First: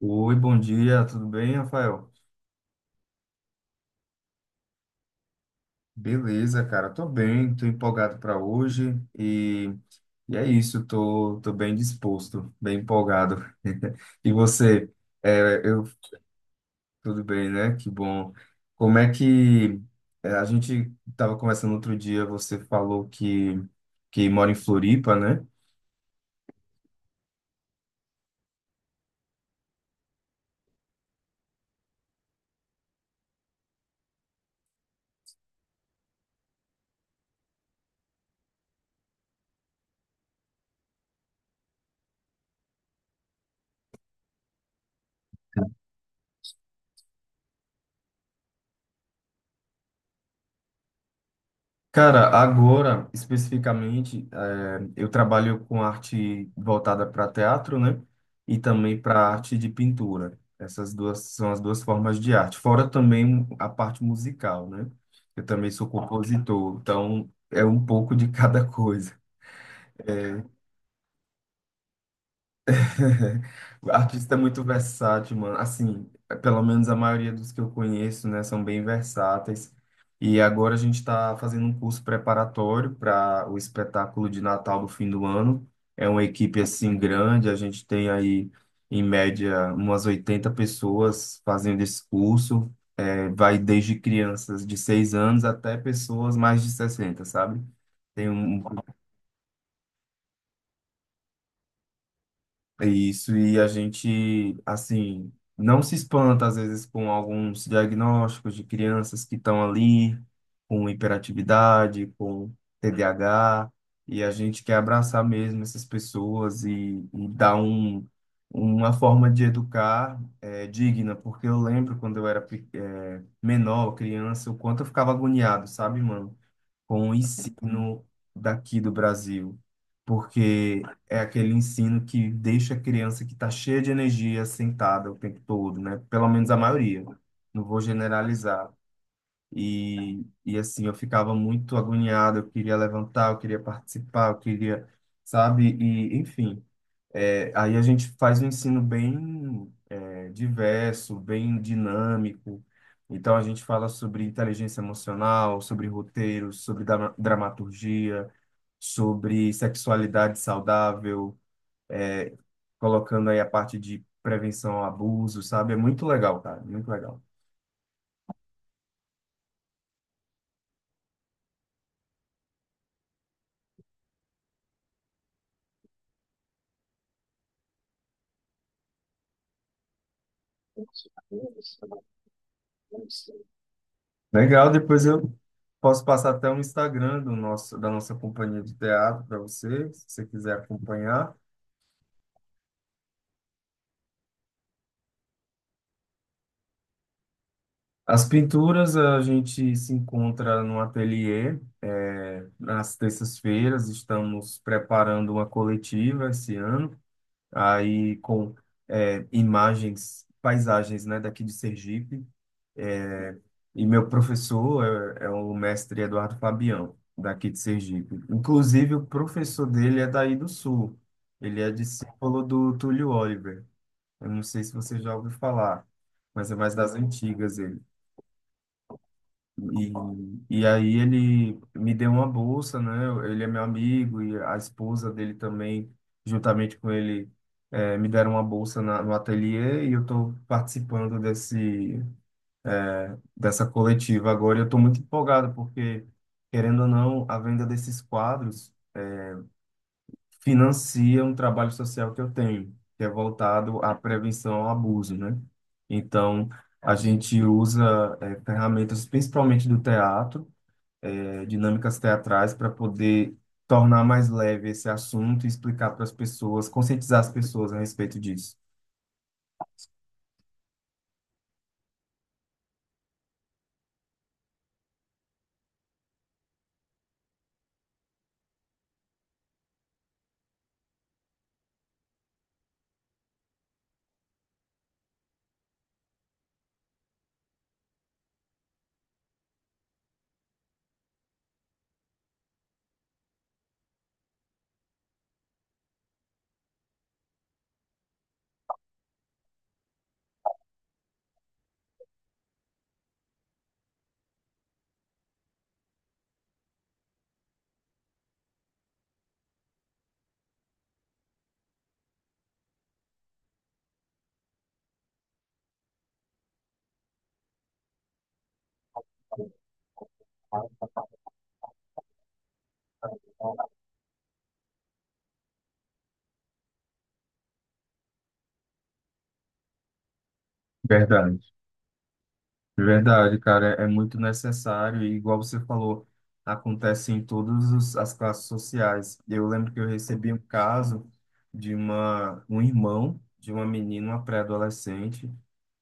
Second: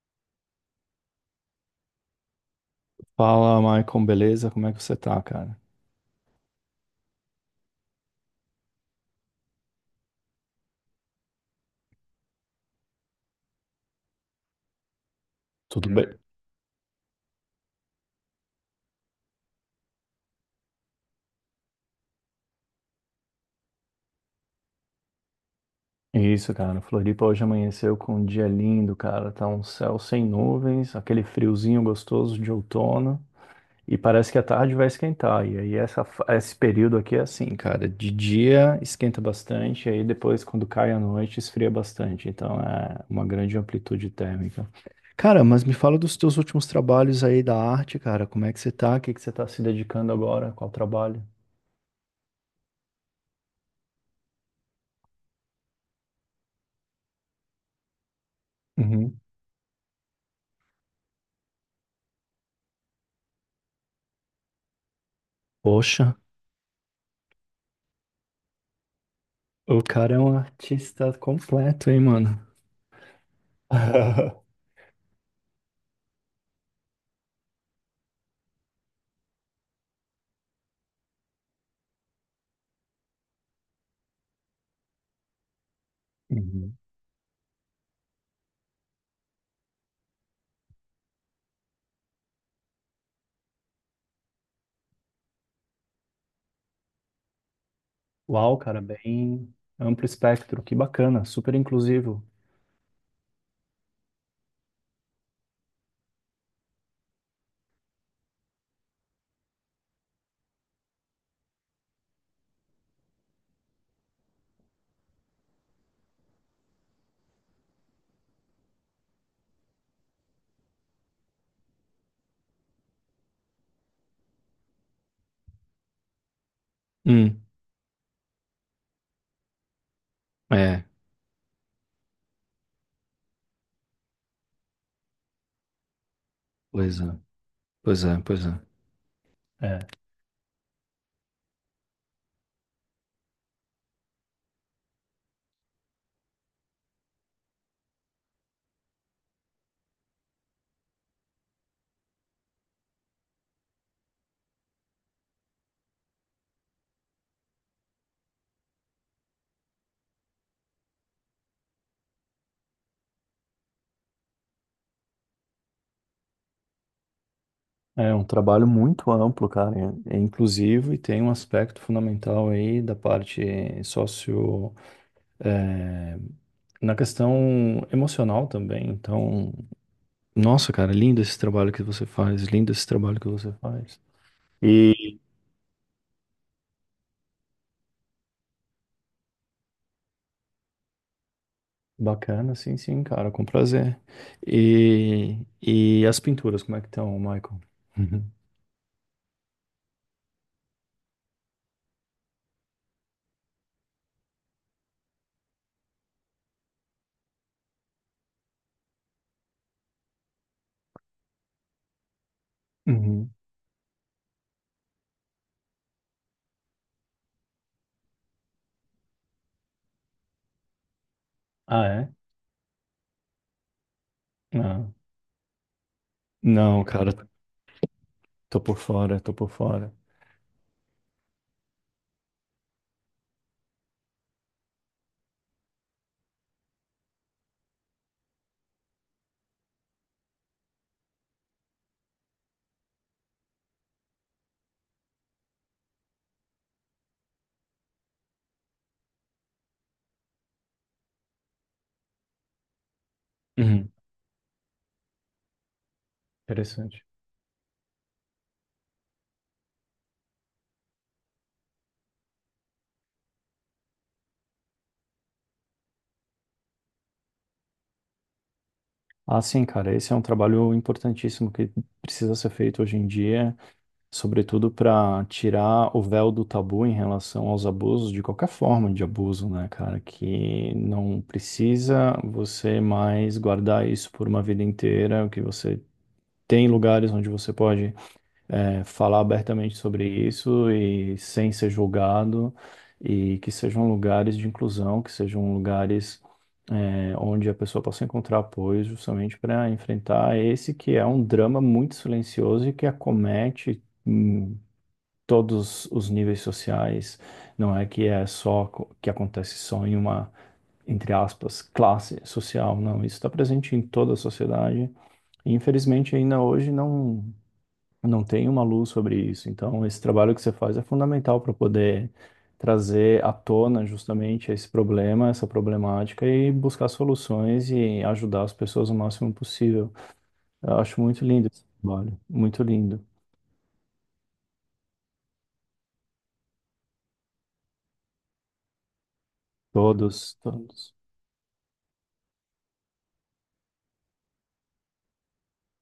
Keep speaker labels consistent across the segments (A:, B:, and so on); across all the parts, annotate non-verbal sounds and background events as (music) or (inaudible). A: Oi, bom dia, tudo bem, Rafael?
B: Fala, Maicon, beleza? Como é que você tá, cara?
A: Beleza, cara, tô bem, tô empolgado para hoje e, é isso, tô bem disposto, bem empolgado. (laughs) E você? É, eu,
B: Tudo bem.
A: tudo bem, né? Que bom. Como é que é, a gente tava conversando outro dia, você falou que mora em Floripa, né?
B: Isso, cara. Floripa hoje amanheceu com um dia lindo, cara. Tá um céu sem nuvens, aquele friozinho gostoso de outono. E parece que a tarde vai esquentar. E aí esse período aqui é assim, cara. De dia esquenta bastante, e aí depois, quando cai a noite, esfria bastante. Então é uma grande amplitude térmica. Cara, mas me fala dos teus últimos trabalhos aí da arte, cara. Como é que você tá? O que que você tá se dedicando agora? Qual trabalho?
A: Cara, agora, especificamente, eu trabalho com arte voltada para teatro, né? E também
B: Uhum.
A: para arte de pintura. Essas duas são as duas formas de arte. Fora também a parte musical, né? Eu também sou
B: Poxa.
A: compositor, então é um pouco de (laughs) cada coisa.
B: O cara é um
A: É,
B: artista completo, hein, mano?
A: (laughs) artista é muito
B: (laughs)
A: versátil, mano. Assim, pelo menos a maioria dos que eu conheço, né, são bem versáteis. E agora a gente está fazendo um curso preparatório para o espetáculo de Natal do fim do ano. É uma equipe
B: Uhum.
A: assim grande, a gente tem aí em média umas 80 pessoas fazendo esse curso. É, vai desde crianças de 6 anos até pessoas mais de 60, sabe? Tem
B: Uau,
A: um
B: cara, bem amplo espectro, que bacana, super inclusivo.
A: É isso, e a gente, assim, não se espanta às vezes com alguns diagnósticos de crianças que estão ali com hiperatividade, com TDAH, e a gente quer abraçar mesmo essas pessoas e dar uma forma de educar, digna, porque eu lembro quando eu era menor, criança, o quanto eu ficava agoniado, sabe, mano? Com o
B: Hum,
A: ensino daqui do Brasil, porque
B: é,
A: é aquele ensino que deixa a criança que está cheia de energia sentada o tempo todo, né? Pelo menos a
B: pois
A: maioria,
B: é,
A: não vou
B: pois é.
A: generalizar.
B: É,
A: E assim, eu ficava muito agoniado, eu queria levantar, eu queria participar, eu queria, sabe? E, enfim. É, aí a gente faz um ensino bem, diverso, bem dinâmico. Então a gente fala sobre inteligência emocional, sobre roteiros, sobre dramaturgia, sobre sexualidade saudável, é, colocando aí a parte de prevenção ao abuso, sabe? É muito legal, cara, muito legal.
B: é um trabalho muito amplo, cara, é é inclusivo e tem um aspecto fundamental aí da parte sócio, é, na questão emocional também. Então, nossa, cara, lindo esse trabalho que você faz, lindo esse trabalho que você faz.
A: Legal, depois eu posso passar até o Instagram da nossa companhia de teatro para você, se você quiser acompanhar.
B: Bacana, sim, sim, cara, com prazer. E as pinturas, como é que estão, Michael? (laughs)
A: As
B: Uhum.
A: pinturas a gente se encontra no ateliê, nas terças-feiras, estamos preparando uma coletiva esse ano, aí com imagens, paisagens, né, daqui de Sergipe.
B: Uhum.
A: É, e meu professor é o mestre Eduardo Fabião, daqui de Sergipe. Inclusive, o professor dele é daí do Sul, ele é
B: Ah, é?
A: discípulo do Túlio Oliver. Eu não sei se
B: Não.
A: você já ouviu falar, mas é mais
B: Não,
A: das
B: cara,
A: antigas.
B: tô por fora, tô por
A: E,
B: fora.
A: e aí ele me deu uma bolsa, né? Ele é meu amigo e a esposa dele também, juntamente com ele, me deram uma bolsa no ateliê e eu estou participando dessa coletiva agora. E eu estou muito empolgado porque, querendo ou não, a venda desses quadros financia um trabalho social que eu tenho, que é voltado
B: Uhum.
A: à prevenção ao abuso, né? Então, a
B: Interessante.
A: gente usa ferramentas principalmente do teatro, dinâmicas teatrais para poder tornar mais leve esse assunto e explicar para as pessoas, conscientizar as pessoas a respeito disso.
B: Ah, sim, cara, esse é um trabalho importantíssimo que precisa ser feito hoje em dia, sobretudo para tirar o véu do tabu em relação aos abusos, de qualquer forma de abuso, né, cara? Que não precisa você mais guardar isso por uma vida inteira, que você tem lugares onde você pode, é, falar abertamente sobre isso e sem ser julgado, e que sejam lugares de inclusão, que sejam lugares, é, onde a pessoa possa encontrar apoio justamente para enfrentar esse que é um drama muito silencioso e que acomete todos os níveis sociais. Não é que é só que acontece só em uma, entre aspas, classe social. Não, isso está presente em toda a sociedade. E, infelizmente, ainda hoje não tem uma luz sobre isso. Então, esse trabalho que você faz é fundamental para poder trazer à tona justamente esse problema, essa problemática e buscar soluções e ajudar as pessoas o máximo possível. Eu acho muito
A: Verdade.
B: lindo esse trabalho, muito lindo.
A: Verdade, cara, é muito necessário e, igual você falou, acontece em todas as classes sociais. Eu lembro que eu recebi
B: Todos,
A: um
B: todos.
A: caso de uma um irmão de uma menina, uma pré-adolescente.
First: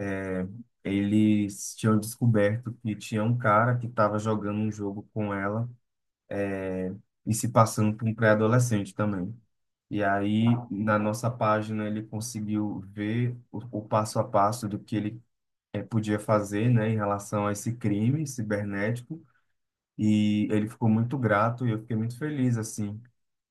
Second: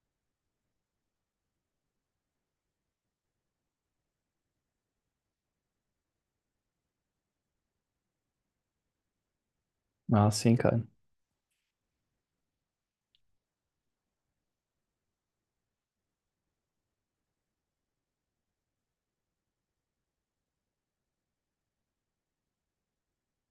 A: é, Eles tinham descoberto que tinha um cara que estava jogando um jogo com ela é, e se passando por um pré-adolescente também. E
B: Ah,
A: aí,
B: sim, cara.
A: na nossa página, ele conseguiu ver o passo a passo do que ele podia fazer, né, em relação a esse crime cibernético. E ele ficou muito grato e eu fiquei muito feliz, assim,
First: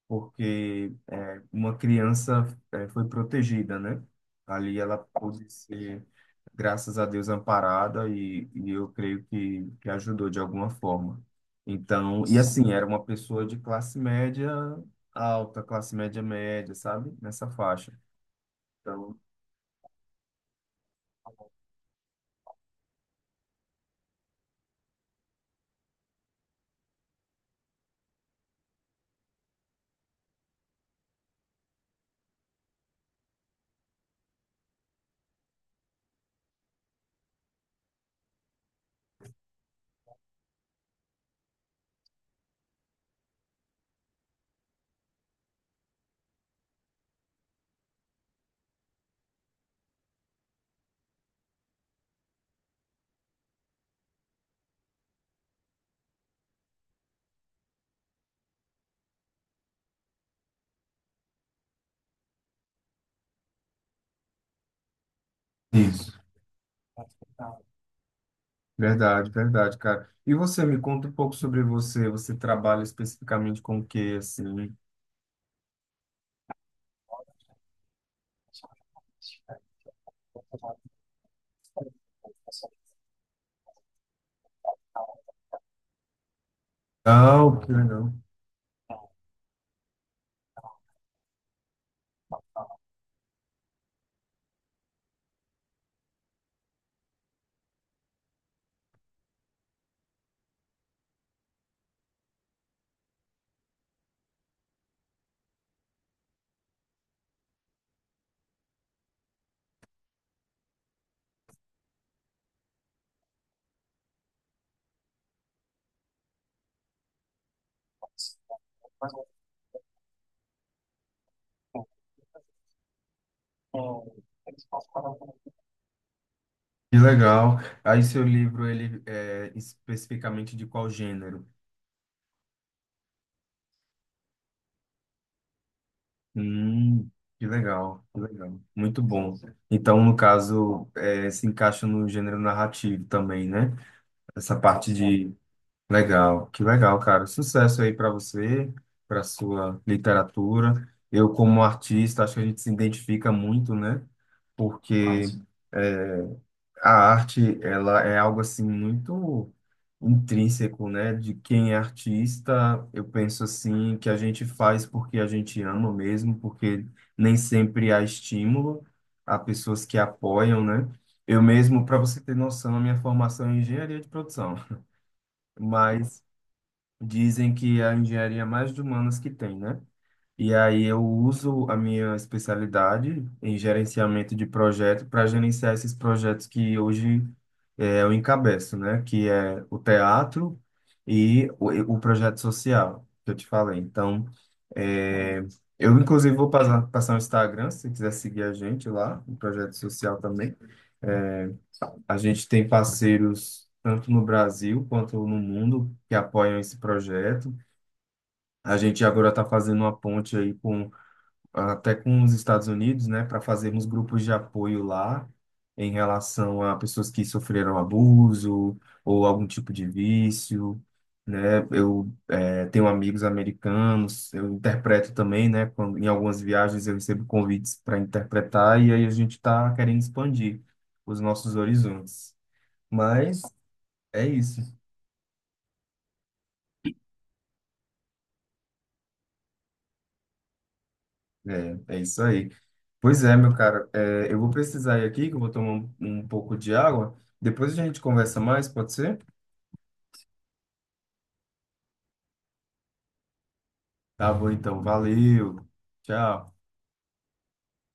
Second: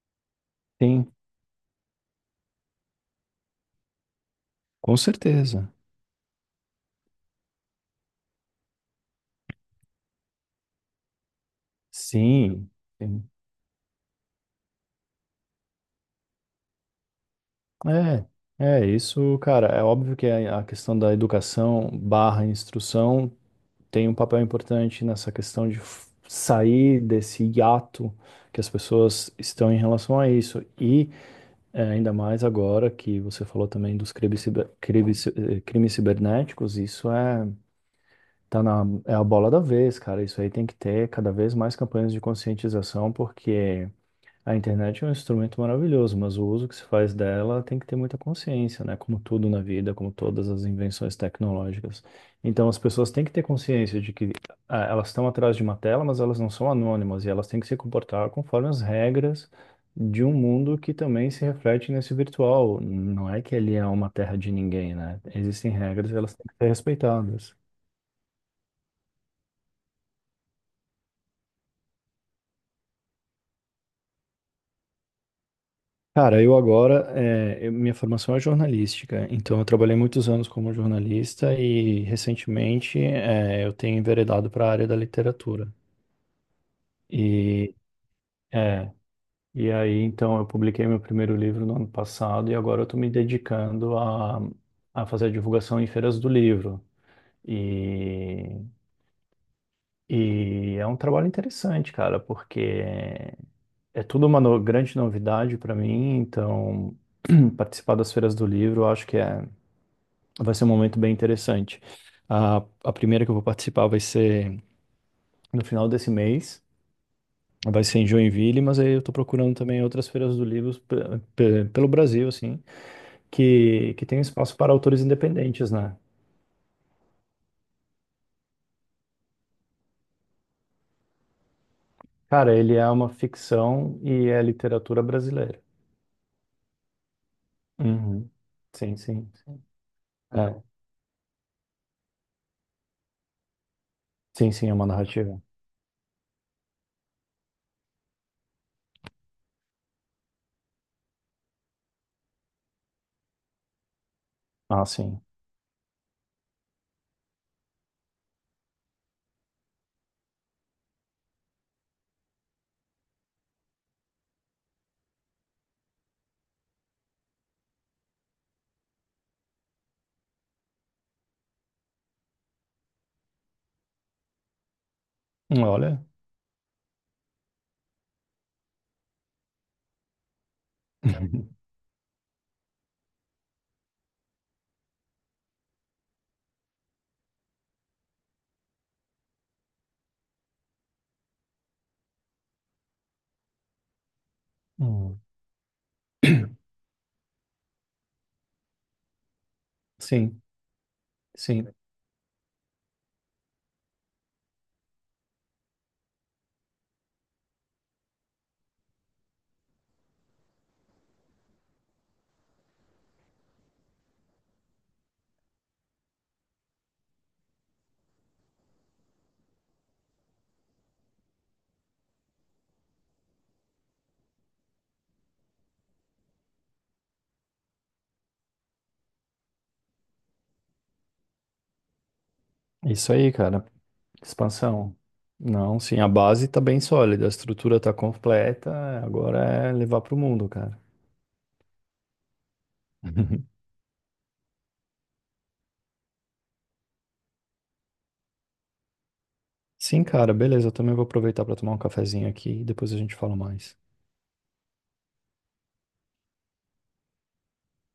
A: porque
B: Sim.
A: uma criança, foi protegida, né? Ali ela
B: Com
A: pôde
B: certeza.
A: ser, graças a Deus, amparada, e eu creio que ajudou de alguma forma. Então, e
B: Sim,
A: assim, era uma
B: sim.
A: pessoa de classe média alta, classe média média, sabe? Nessa faixa.
B: É, é
A: Então,
B: isso, cara. É óbvio que a questão da educação barra instrução tem um papel importante nessa questão de sair desse hiato que as pessoas estão em relação a isso. E, é, ainda mais agora que você falou também dos crimes, ciber- crimes, ci- eh, crimes cibernéticos, isso é, é a bola da vez, cara. Isso aí tem que ter cada vez mais campanhas de conscientização, porque a internet é um instrumento maravilhoso, mas o uso que se faz dela tem que ter muita consciência, né? Como tudo na vida, como todas as invenções tecnológicas. Então, as pessoas têm que ter consciência de que, ah, elas estão atrás de uma tela, mas elas não são anônimas e elas têm que se comportar conforme as regras de um mundo que também se reflete nesse virtual. Não é que ele é uma terra de ninguém, né? Existem regras
A: isso.
B: e elas têm que ser respeitadas.
A: Verdade, verdade, cara. E você, me conta um pouco sobre você. Você trabalha especificamente com o quê, assim?
B: Cara, eu agora, minha formação é jornalística, então eu trabalhei muitos anos como jornalista e recentemente, eu tenho enveredado para a área da literatura.
A: Ah, que
B: E,
A: legal.
B: é, e aí, então, eu publiquei meu primeiro livro no ano passado e agora eu estou me dedicando a fazer a divulgação em feiras do livro. E, e é um trabalho interessante, cara, porque é tudo uma grande novidade para mim, então (clears throat) participar das feiras do livro, eu acho que é. Vai ser um momento bem interessante. A, a primeira que eu vou participar vai ser no final desse mês, vai ser em Joinville, mas aí eu estou procurando também outras feiras do livro pelo Brasil, assim, que tem espaço para autores independentes, né?
A: Que legal. Aí, seu livro, ele é especificamente de qual gênero?
B: Cara, ele é uma ficção e é literatura brasileira.
A: Hum, que legal, que
B: Uhum.
A: legal.
B: Sim,
A: Muito
B: sim,
A: bom.
B: sim.
A: Então, no
B: É,
A: caso, se encaixa no gênero narrativo também, né?
B: sim,
A: Essa
B: sim, é uma
A: parte de.
B: narrativa.
A: Legal, que legal, cara. Sucesso aí para você, para sua literatura. Eu, como artista, acho que a gente se identifica muito, né?
B: Ah, sim.
A: Porque. A arte, ela é algo assim muito intrínseco, né? De quem é artista, eu penso assim que a gente faz porque a gente ama mesmo, porque nem sempre há estímulo, há pessoas que apoiam, né? Eu mesmo, para você ter noção, a minha formação é em engenharia de produção,
B: Hum. Olha.
A: mas dizem que é a engenharia é mais de humanas que tem, né? E aí eu uso
B: (laughs)
A: a minha especialidade em gerenciamento de projeto para gerenciar esses projetos que hoje, eu encabeço, né? Que é o teatro e o projeto social que eu te falei. Então,
B: Hum.
A: eh, eu inclusive vou passar o Instagram, se você quiser seguir a gente lá, o projeto social
B: Sim,
A: também. É,
B: sim.
A: A gente tem parceiros tanto no Brasil quanto no mundo que apoiam esse projeto. A gente agora está fazendo uma ponte aí com até com os Estados Unidos, né, para fazermos grupos de apoio lá em relação a pessoas que sofreram abuso ou algum tipo de vício, né? Eu, tenho amigos americanos, eu interpreto também, né? Quando, em algumas viagens eu recebo convites para interpretar e aí a gente está querendo expandir os nossos horizontes.
B: Isso aí,
A: Mas
B: cara.
A: é isso.
B: Expansão. Não, sim, a base tá bem sólida, a estrutura tá completa, agora é levar pro mundo, cara.
A: É isso aí. Pois é, meu
B: (laughs)
A: cara. Eu vou precisar ir aqui, que eu vou tomar um pouco de água. Depois a gente conversa mais, pode ser?
B: Sim, cara, beleza, eu também vou aproveitar pra tomar um cafezinho aqui e depois a gente fala mais.
A: Tá bom, então. Valeu. Tchau.